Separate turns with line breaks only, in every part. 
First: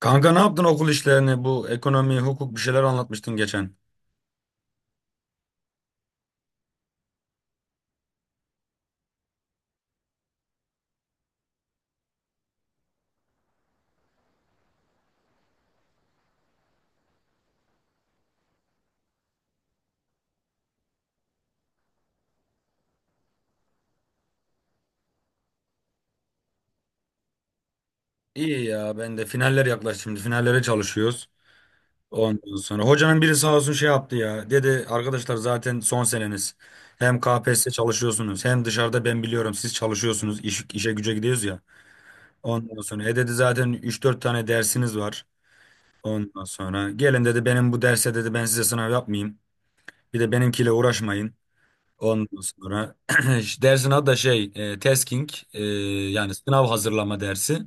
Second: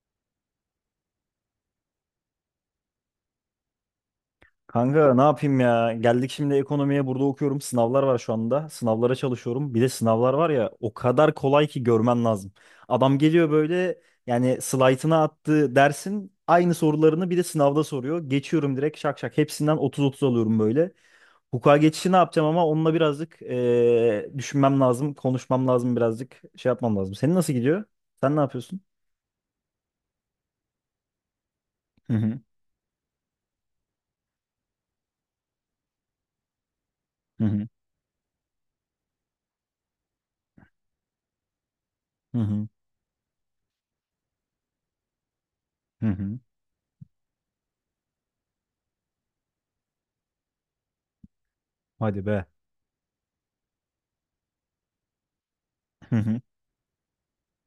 Kanka ne yaptın okul işlerini? Bu ekonomi, hukuk bir şeyler anlatmıştın geçen.
Kanka ne yapayım ya? Geldik şimdi ekonomiye burada okuyorum. Sınavlar var şu anda. Sınavlara çalışıyorum. Bir de sınavlar var ya o kadar kolay ki görmen lazım. Adam geliyor böyle yani slaytına attığı dersin aynı sorularını bir de sınavda soruyor. Geçiyorum direkt şak şak. Hepsinden 30-30 alıyorum böyle. Hukuka geçişi ne yapacağım ama onunla birazcık düşünmem lazım. Konuşmam lazım birazcık. Şey yapmam lazım. Senin nasıl gidiyor? Sen ne
İyi
yapıyorsun?
ya ben de finaller yaklaştı şimdi. Finallere çalışıyoruz.
Hı hı.
Ondan sonra hocanın biri sağ olsun şey yaptı ya. Dedi arkadaşlar zaten son seneniz. Hem
Hı hı.
KPSS çalışıyorsunuz hem dışarıda ben biliyorum siz çalışıyorsunuz. İş, işe güce gidiyoruz ya.
Hı hı.
Ondan sonra dedi zaten üç dört tane dersiniz var.
Hı hı.
Ondan sonra gelin dedi benim bu derse dedi ben size sınav yapmayayım. Bir de benimkiyle uğraşmayın.
Hadi
Ondan
be.
sonra işte dersin adı da şey tasking
Hı
yani
hı.
sınav hazırlama dersi.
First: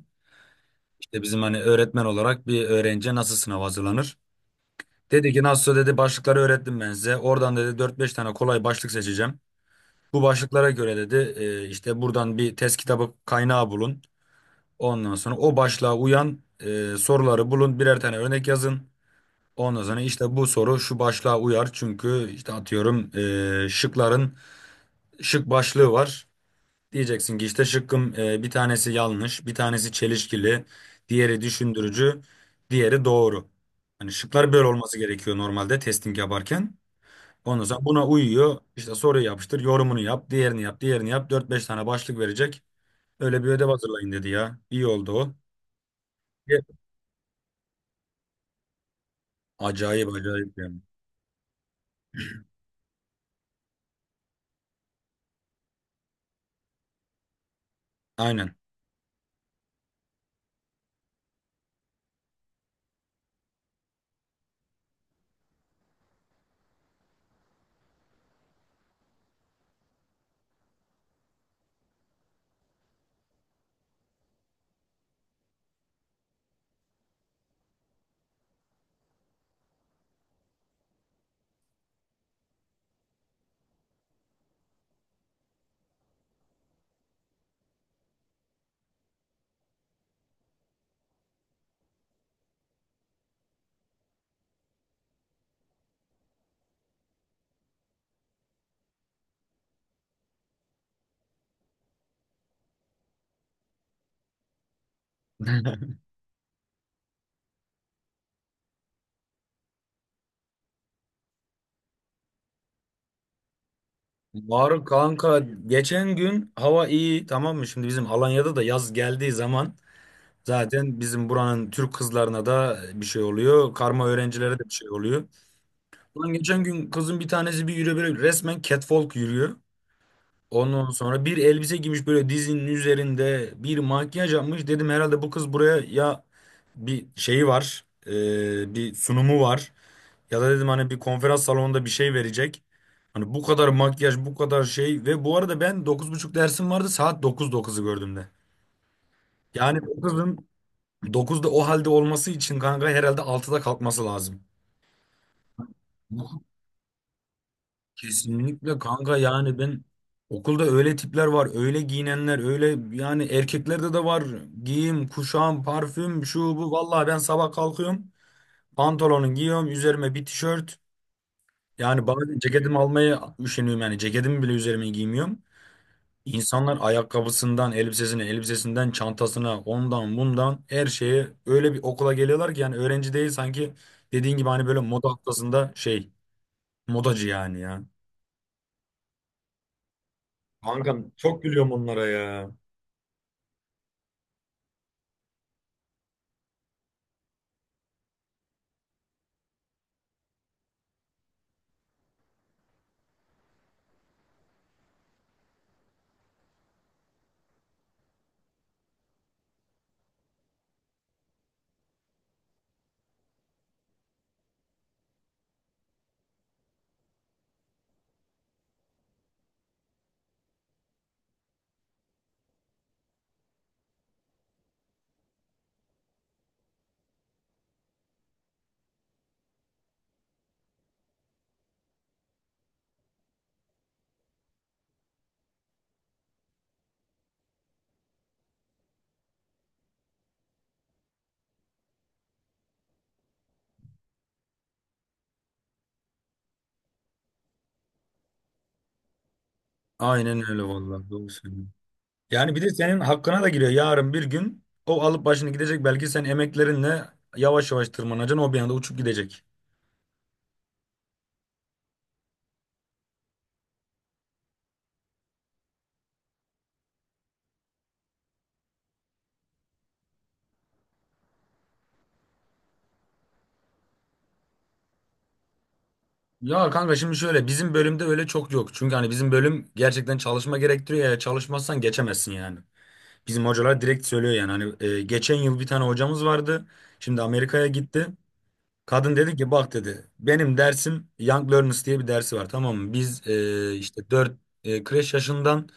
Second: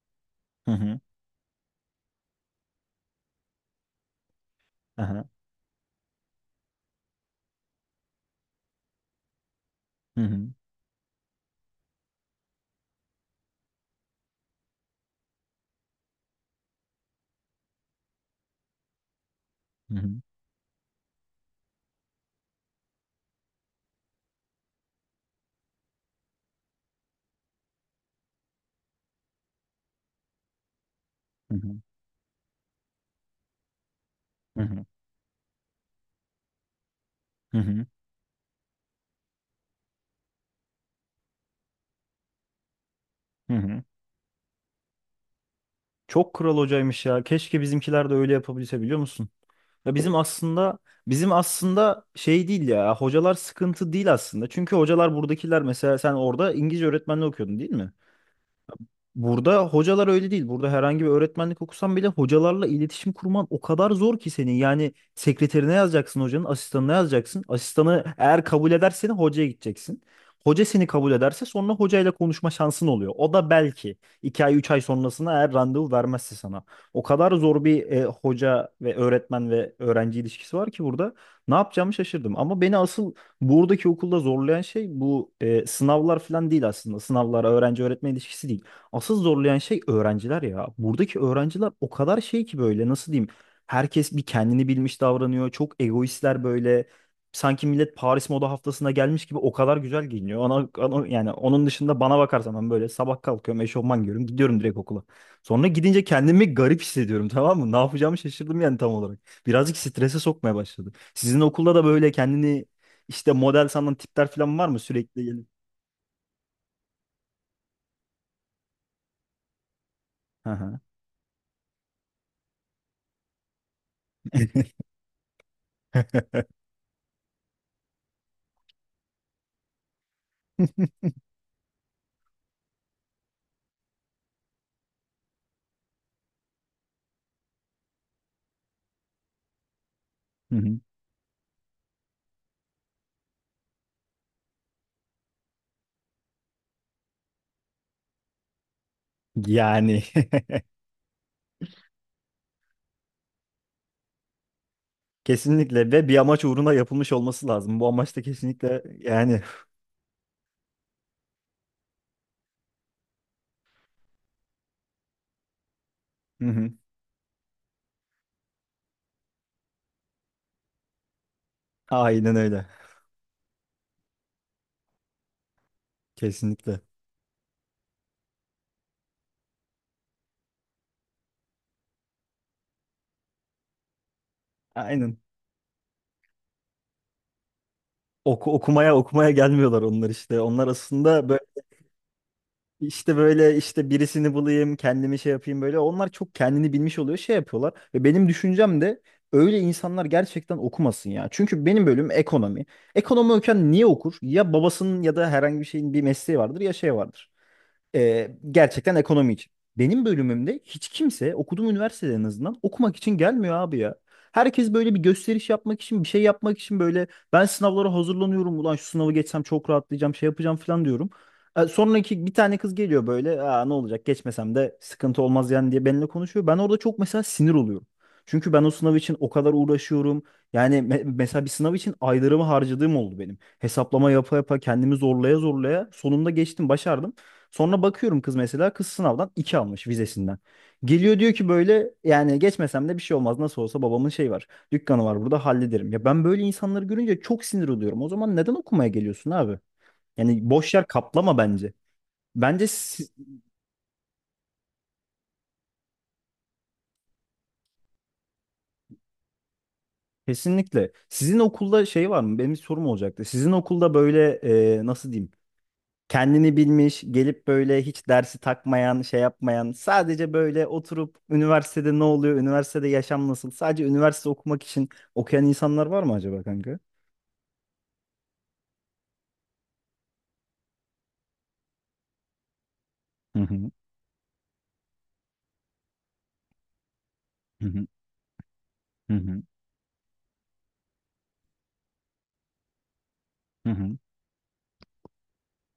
Hı hı.
İşte bizim hani öğretmen olarak bir öğrenciye nasıl sınav hazırlanır?
Aha.
Dedi ki nasıl dedi başlıkları öğrettim ben size. Oradan dedi dört beş tane kolay başlık seçeceğim.
Hı
Bu
hı.
başlıklara göre dedi işte buradan bir test kitabı kaynağı bulun. Ondan sonra o başlığa uyan soruları bulun. Birer tane örnek yazın. Ondan
Hı
sonra
hı.
işte bu soru şu başlığa uyar. Çünkü işte atıyorum şıkların şık başlığı var. Diyeceksin ki işte şıkkım bir tanesi yanlış, bir tanesi çelişkili, diğeri
Hı hı,
düşündürücü, diğeri doğru. Hani şıklar
hı
böyle
hı,
olması gerekiyor normalde testing yaparken.
hı
Ondan sonra
hı,
buna uyuyor. İşte soruyu yapıştır, yorumunu yap, diğerini yap, diğerini yap. Dört beş tane başlık verecek. Öyle bir
hı
ödev
hı.
hazırlayın dedi ya. İyi oldu o.
Çok kral
Ye-
hocaymış ya. Keşke bizimkiler de öyle yapabilse biliyor musun? Ya
Acayip
bizim
acayip
aslında
yani.
bizim aslında şey değil ya. Hocalar sıkıntı değil aslında. Çünkü hocalar buradakiler mesela sen orada İngilizce öğretmenliği okuyordun değil mi?
Aynen.
Burada hocalar öyle değil. Burada herhangi bir öğretmenlik okusan bile hocalarla iletişim kurman o kadar zor ki senin. Yani sekreterine yazacaksın hocanın, asistanına yazacaksın. Asistanı eğer kabul ederse hocaya gideceksin. Hoca seni kabul ederse sonra hocayla konuşma şansın oluyor. O da belki 2 ay 3 ay sonrasına eğer randevu vermezse sana. O kadar zor bir hoca ve öğretmen ve öğrenci ilişkisi var ki burada. Ne yapacağımı şaşırdım. Ama beni asıl buradaki okulda zorlayan şey bu sınavlar falan değil aslında. Sınavlar, öğrenci öğretmen ilişkisi değil. Asıl zorlayan şey öğrenciler ya. Buradaki öğrenciler o kadar şey ki böyle nasıl diyeyim? Herkes bir kendini bilmiş davranıyor. Çok egoistler böyle. Sanki millet Paris Moda Haftası'na gelmiş gibi o kadar güzel giyiniyor. Yani onun dışında bana bakarsan ben böyle sabah kalkıyorum, eşofman giyiyorum, gidiyorum direkt okula. Sonra gidince kendimi garip hissediyorum tamam mı? Ne yapacağımı şaşırdım yani tam olarak. Birazcık strese sokmaya başladı. Sizin okulda da böyle kendini işte model sanan tipler falan var mı
Var
sürekli
kanka,
gelip?
geçen gün hava iyi tamam mı? Şimdi bizim Alanya'da da yaz geldiği zaman
Hı hı.
zaten bizim buranın Türk kızlarına da bir şey oluyor. Karma öğrencilere de bir şey oluyor. Ulan geçen gün kızın bir tanesi bir yürüyor böyle, resmen catwalk yürüyor. Ondan sonra bir elbise giymiş böyle dizinin üzerinde, bir makyaj yapmış. Dedim herhalde bu kız buraya ya bir şeyi var, bir sunumu var. Ya da
Hı
dedim
hı.
hani bir konferans salonunda bir şey verecek. Hani bu kadar makyaj, bu kadar şey, ve bu arada ben dokuz buçuk dersim vardı, saat dokuz dokuzu gördüm de. Yani bu
Yani
kızın 9'da o halde olması için kanka, herhalde 6'da kalkması lazım.
kesinlikle ve bir
Bu
amaç uğruna yapılmış olması lazım. Bu amaç da
Kesinlikle
kesinlikle
kanka,
yani
yani ben okulda öyle tipler var, öyle giyinenler, öyle, yani erkeklerde de var. Giyim, kuşam, parfüm, şu
hı
bu.
hı,
Vallahi ben sabah kalkıyorum, pantolonu giyiyorum, üzerime bir tişört. Yani
aynen
bazen
öyle.
ceketimi almaya üşeniyorum, yani ceketimi bile üzerime giymiyorum. İnsanlar
Kesinlikle.
ayakkabısından elbisesine, elbisesinden çantasına, ondan bundan her şeye öyle bir okula geliyorlar ki, yani öğrenci değil sanki, dediğin gibi hani böyle moda
Aynen.
haftasında şey, modacı yani ya.
Okumaya okumaya gelmiyorlar onlar işte. Onlar
Kankam
aslında böyle
çok gülüyorum onlara ya.
işte böyle işte birisini bulayım, kendimi şey yapayım böyle. Onlar çok kendini bilmiş oluyor, şey yapıyorlar. Ve benim düşüncem de öyle insanlar gerçekten okumasın ya. Çünkü benim bölüm ekonomi. Ekonomi okuyan niye okur? Ya babasının ya da herhangi bir şeyin bir mesleği vardır ya şey vardır. Gerçekten ekonomi için. Benim bölümümde hiç kimse okuduğum üniversitede en azından okumak için gelmiyor abi ya. Herkes böyle bir gösteriş yapmak için, bir şey yapmak için böyle ben sınavlara hazırlanıyorum. Ulan şu sınavı geçsem çok rahatlayacağım, şey yapacağım falan diyorum. Sonraki bir tane kız geliyor böyle aa, ne olacak geçmesem de sıkıntı olmaz yani diye benimle konuşuyor. Ben orada çok mesela sinir oluyorum. Çünkü ben o sınav için o kadar uğraşıyorum. Yani mesela bir sınav için aylarımı harcadığım oldu benim. Hesaplama yapa yapa kendimi zorlaya zorlaya sonunda geçtim, başardım. Sonra bakıyorum kız mesela kız sınavdan 2 almış vizesinden. Geliyor diyor ki böyle yani geçmesem de bir şey olmaz nasıl olsa babamın şey var. Dükkanı var burada hallederim. Ya ben böyle insanları görünce çok sinir oluyorum. O zaman neden okumaya geliyorsun abi?
Aynen
Yani
öyle
boş yer
vallahi, doğru
kaplama bence.
söylüyorsun. Yani bir
Bence
de senin
siz-
hakkına da giriyor, yarın bir gün o alıp başını gidecek belki, sen emeklerinle yavaş yavaş tırmanacaksın, o bir anda uçup gidecek.
Kesinlikle. Sizin okulda şey var mı? Benim bir sorum olacaktı. Sizin okulda böyle nasıl diyeyim? Kendini bilmiş, gelip böyle hiç dersi takmayan, şey yapmayan, sadece böyle oturup üniversitede ne oluyor, üniversitede yaşam nasıl, sadece üniversite okumak için okuyan insanlar var mı acaba
Ya
kanka?
kanka şimdi şöyle, bizim bölümde öyle çok yok. Çünkü hani bizim bölüm gerçekten çalışma gerektiriyor ya, çalışmazsan geçemezsin yani.
Hı
Bizim
hı,
hocalar direkt söylüyor yani, hani geçen yıl bir tane hocamız vardı. Şimdi Amerika'ya
hı hı,
gitti.
hı
Kadın dedi
hı,
ki bak dedi benim dersim Young Learners diye bir dersi var tamam mı? Biz
hı hı,
işte 4 kreş yaşından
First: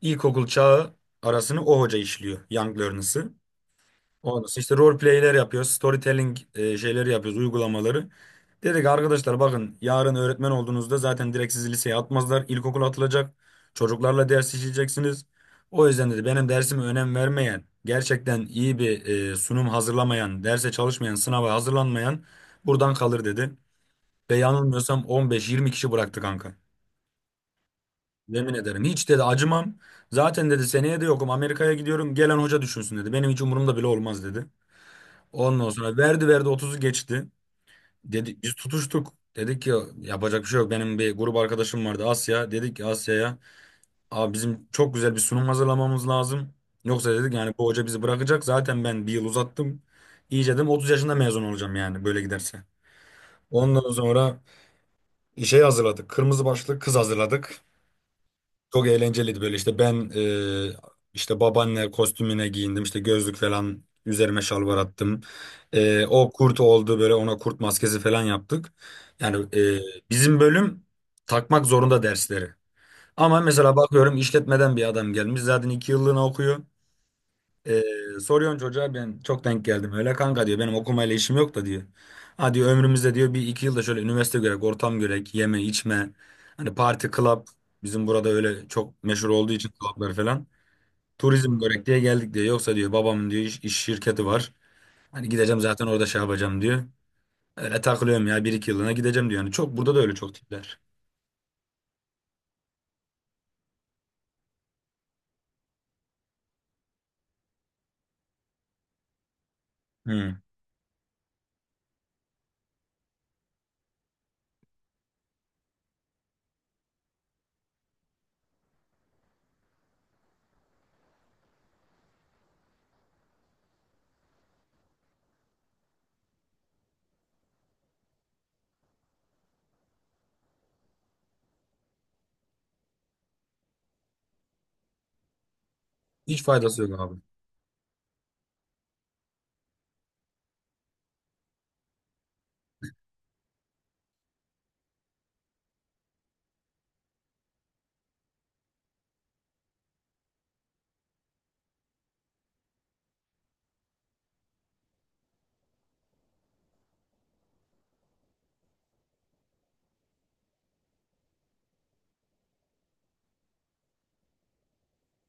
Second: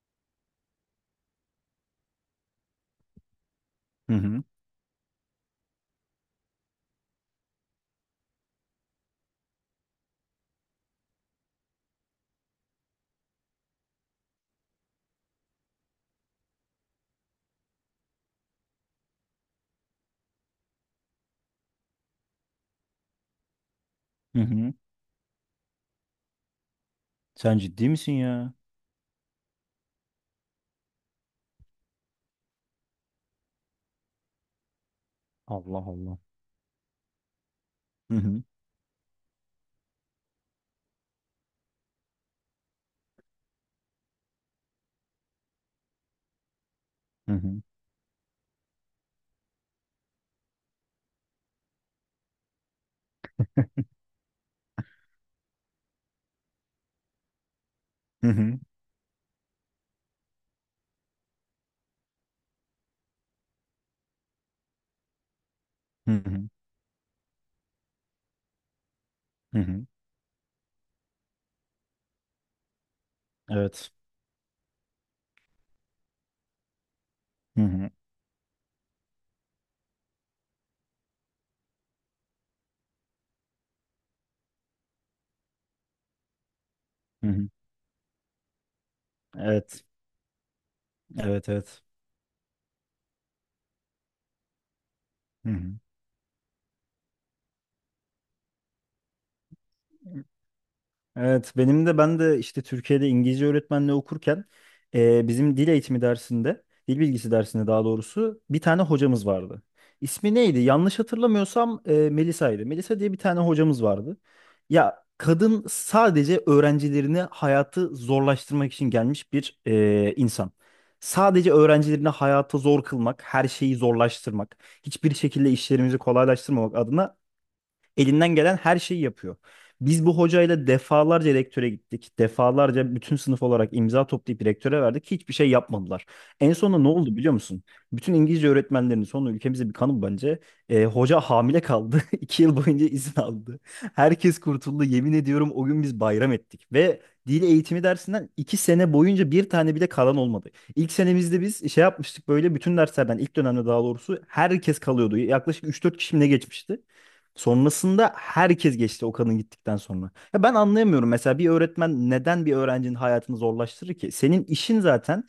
ilkokul çağı arasını o hoca işliyor, Young Learners'ı.
hı hı,
Ondan sonra işte role play'ler yapıyoruz. Storytelling şeyleri yapıyoruz, uygulamaları. Dedik arkadaşlar bakın yarın öğretmen olduğunuzda zaten direkt sizi liseye atmazlar. İlkokul atılacak. Çocuklarla ders işleyeceksiniz. O yüzden dedi benim dersime önem vermeyen, gerçekten iyi bir sunum hazırlamayan, derse çalışmayan, sınava hazırlanmayan buradan kalır dedi. Ve
hı hı.
yanılmıyorsam 15-20 kişi bıraktı kanka.
Sen ciddi misin
Yemin
ya?
ederim hiç dedi acımam. Zaten dedi seneye de yokum, Amerika'ya gidiyorum, gelen hoca düşünsün dedi. Benim hiç umurumda bile olmaz dedi. Ondan
Allah
sonra
Allah.
verdi verdi 30'u geçti.
Hı
Dedi
hı,
biz tutuştuk. Dedik ki yapacak bir şey yok. Benim bir grup arkadaşım vardı, Asya. Dedik ki Asya'ya, abi bizim çok güzel bir sunum hazırlamamız lazım. Yoksa
hı
dedik yani
hı,
bu hoca bizi bırakacak. Zaten ben bir yıl uzattım. İyice dedim 30 yaşında mezun olacağım yani böyle giderse. Ondan sonra işe hazırladık. Kırmızı başlık kız hazırladık.
hı hı,
Çok eğlenceliydi böyle, işte ben e, işte babaanne kostümüne giyindim, işte gözlük falan üzerime, şalvar attım. E,
hı
o
hı,
kurt oldu böyle, ona kurt maskesi falan yaptık. Yani
hı hı.
bizim bölüm takmak zorunda dersleri. Ama mesela
Evet.
bakıyorum işletmeden bir adam gelmiş, zaten 2 yıllığına okuyor.
Hı
Ee,
hı,
Soruyorsun çocuğa, ben çok denk geldim. Öyle kanka diyor, benim okumayla işim yok da diyor. Ha diyor ömrümüzde diyor bir iki yılda şöyle üniversite görek, ortam görek, yeme içme. Hani parti,
hı
club,
hı.
bizim burada öyle çok meşhur olduğu için
Evet.
clublar falan.
Evet,
Turizm
evet.
görek diye geldik diyor. Yoksa diyor babamın diyor iş şirketi var. Hani
Hı
gideceğim zaten orada şey yapacağım diyor. Öyle takılıyorum ya, bir iki yılına gideceğim diyor. Yani çok burada da öyle
hı.
çok tipler.
Evet, ben de işte Türkiye'de İngilizce öğretmenliği okurken bizim dil eğitimi dersinde, dil bilgisi dersinde daha doğrusu bir tane hocamız vardı. İsmi
Hmm.
neydi? Yanlış hatırlamıyorsam Melisa'ydı. Melisa diye bir tane hocamız vardı. Ya kadın sadece öğrencilerini hayatı zorlaştırmak için gelmiş bir insan. Sadece öğrencilerini hayata zor kılmak, her şeyi zorlaştırmak, hiçbir şekilde işlerimizi kolaylaştırmamak adına elinden gelen her şeyi yapıyor. Biz bu hocayla defalarca rektöre gittik. Defalarca bütün sınıf olarak imza toplayıp rektöre verdik. Hiçbir şey yapmadılar.
Hiç
En sonunda
faydası
ne
yok
oldu
abi.
biliyor musun? Bütün İngilizce öğretmenlerinin sonu ülkemize bir kanı bence. Hoca hamile kaldı. İki yıl boyunca izin aldı. Herkes kurtuldu. Yemin ediyorum o gün biz bayram ettik. Ve dil eğitimi dersinden iki sene boyunca bir tane bile kalan olmadı. İlk senemizde biz şey yapmıştık böyle bütün derslerden ilk dönemde daha doğrusu herkes kalıyordu. Yaklaşık üç dört kişi mi ne geçmişti. Sonrasında herkes geçti o kadın gittikten sonra. Ya ben anlayamıyorum mesela bir öğretmen neden bir öğrencinin hayatını zorlaştırır ki? Senin işin zaten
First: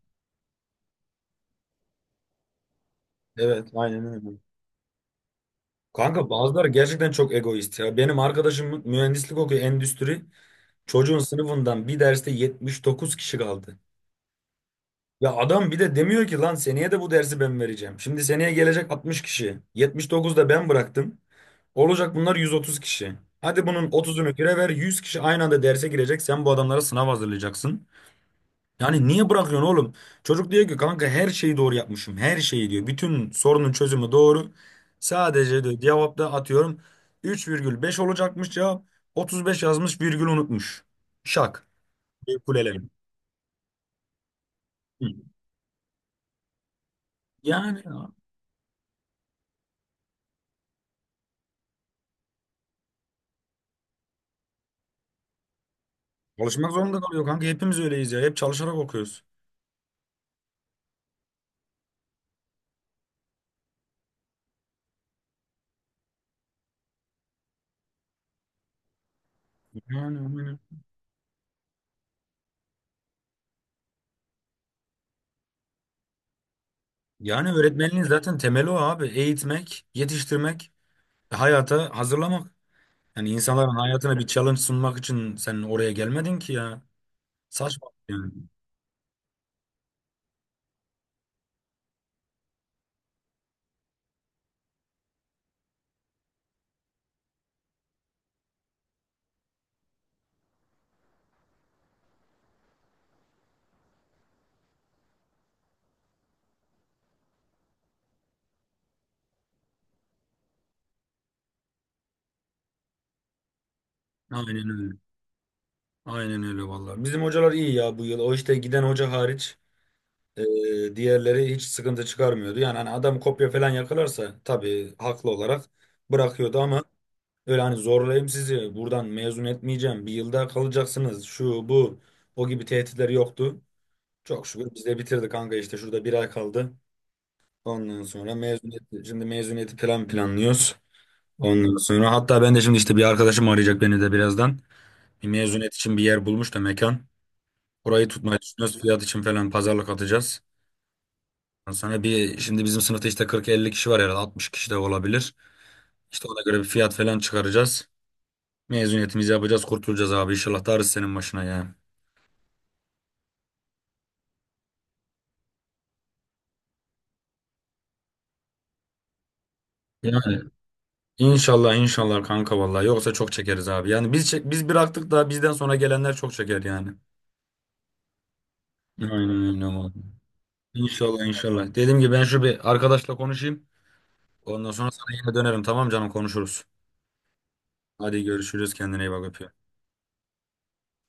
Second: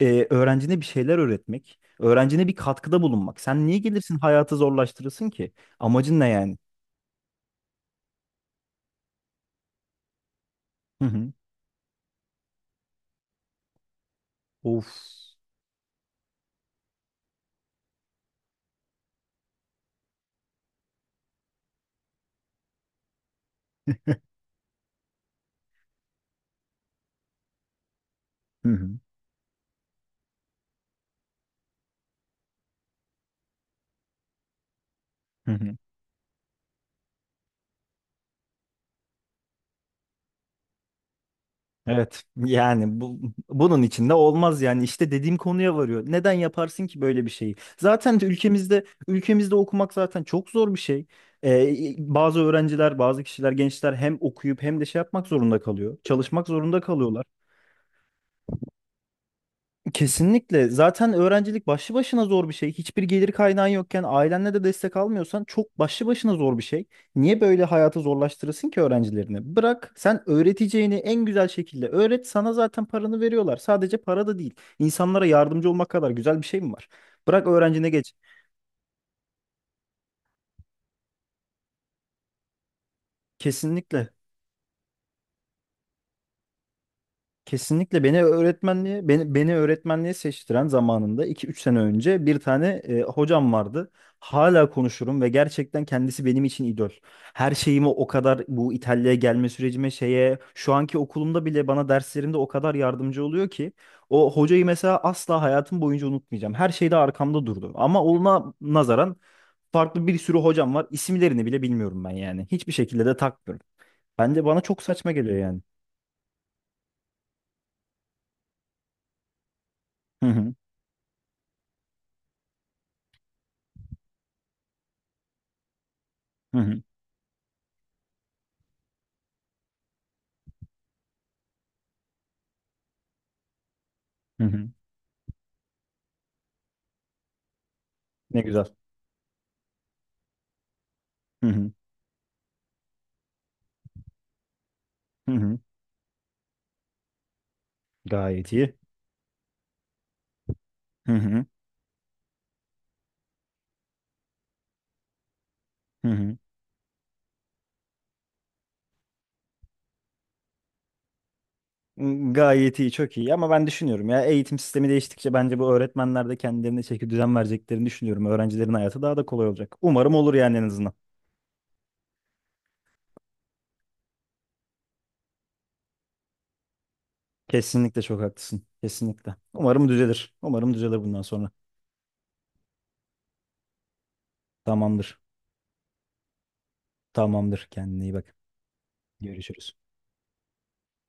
öğrencine bir şeyler öğretmek, öğrencine bir katkıda bulunmak. Sen
Evet,
niye
aynen
gelirsin
öyle.
hayatı zorlaştırırsın ki? Amacın ne
Kanka
yani?
bazıları gerçekten çok egoist ya. Benim arkadaşım mühendislik okuyor, endüstri.
Hı
Çocuğun
hı.
sınıfından bir derste 79 kişi kaldı.
Of.
Ya adam bir de demiyor ki lan seneye de bu dersi ben vereceğim. Şimdi seneye gelecek 60 kişi, 79 da ben bıraktım. Olacak bunlar 130 kişi. Hadi bunun 30'unu kire ver, 100 kişi aynı anda derse girecek. Sen bu adamlara sınav hazırlayacaksın.
Hı hı.
Yani niye bırakıyorsun oğlum? Çocuk diyor ki kanka her şeyi doğru yapmışım. Her şeyi diyor. Bütün sorunun çözümü doğru.
Hı
Sadece
hı.
diyor cevapta, atıyorum, 3,5 olacakmış cevap. 35 yazmış, virgül unutmuş. Şak.
Evet
Bir kuleleme.
yani bunun içinde olmaz yani
Hı.
işte dediğim konuya varıyor. Neden yaparsın ki böyle bir şeyi?
Yani
Zaten de ülkemizde okumak zaten çok zor bir şey. Bazı öğrenciler, bazı kişiler, gençler hem okuyup hem de şey yapmak zorunda kalıyor. Çalışmak
çalışmak
zorunda
zorunda kalıyor
kalıyorlar.
kanka. Hepimiz öyleyiz ya. Hep çalışarak okuyoruz.
Kesinlikle. Zaten öğrencilik başlı başına zor bir şey. Hiçbir gelir kaynağın yokken ailenle de destek almıyorsan çok başlı başına zor bir şey. Niye böyle hayatı zorlaştırırsın ki öğrencilerini? Bırak
Yani,
sen
aynen.
öğreteceğini en güzel şekilde öğret. Sana zaten paranı veriyorlar. Sadece para da değil. İnsanlara yardımcı olmak kadar güzel bir şey mi var? Bırak
Yani
öğrencine
öğretmenliğin
geç.
zaten temeli o abi. Eğitmek, yetiştirmek, hayata hazırlamak. Yani insanların
Kesinlikle.
hayatına bir challenge sunmak için sen oraya gelmedin ki ya. Saçma
Kesinlikle beni
yani.
öğretmenliğe beni, beni öğretmenliğe seçtiren zamanında iki üç sene önce bir tane hocam vardı. Hala konuşurum ve gerçekten kendisi benim için idol. Her şeyimi o kadar bu İtalya'ya gelme sürecime şeye şu anki okulumda bile bana derslerimde o kadar yardımcı oluyor ki o hocayı mesela asla hayatım boyunca unutmayacağım. Her şeyde arkamda durdu. Ama ona nazaran farklı bir sürü hocam var. İsimlerini bile bilmiyorum ben yani. Hiçbir şekilde de takmıyorum. Bence bana
Aynen
çok
öyle.
saçma geliyor yani.
Aynen öyle vallahi. Bizim hocalar iyi ya bu yıl. O işte giden hoca hariç
Hı hı.
diğerleri hiç sıkıntı çıkarmıyordu. Yani hani adam kopya falan yakalarsa tabii haklı olarak
Hı
bırakıyordu,
hı.
ama öyle hani zorlayayım sizi, buradan mezun etmeyeceğim, bir yılda kalacaksınız, şu bu, o gibi tehditler yoktu.
Hı
Çok
hı.
şükür biz de bitirdik kanka, işte şurada bir ay kaldı. Ondan sonra
Ne güzel.
mezuniyet, şimdi mezuniyeti planlıyoruz.
Hı hı.
Ondan sonra hatta ben de şimdi işte bir arkadaşım arayacak beni de birazdan. Bir
Hı hı.
mezuniyet için bir yer bulmuş da, mekan. Orayı tutmayı
Gayet iyi.
düşünüyoruz, fiyat için falan pazarlık atacağız.
Hı hı.
Ondan sonra bir şimdi bizim sınıfta işte 40-50 kişi var, herhalde 60 kişi de olabilir.
Hı
İşte
hı.
ona göre bir fiyat falan çıkaracağız. Mezuniyetimizi yapacağız, kurtulacağız abi. İnşallah da senin başına ya.
Gayet iyi, çok iyi. Ama ben düşünüyorum ya eğitim sistemi değiştikçe bence bu öğretmenler de kendilerine çeki düzen vereceklerini düşünüyorum. Öğrencilerin hayatı daha da kolay olacak. Umarım
Yani
olur
Yani
yani en azından.
inşallah inşallah kanka vallahi, yoksa çok çekeriz abi. Yani biz bıraktık da bizden sonra gelenler çok çeker yani.
Kesinlikle çok haklısın.
Aynen
Kesinlikle.
öyle
Umarım
abi.
düzelir. Umarım düzelir bundan
İnşallah
sonra.
inşallah. Dediğim gibi ben şu bir arkadaşla konuşayım. Ondan sonra sana
Tamamdır.
yine dönerim, tamam canım, konuşuruz.
Tamamdır. Kendine iyi
Hadi
bak.
görüşürüz, kendine iyi bak, öpüyorum.
Görüşürüz.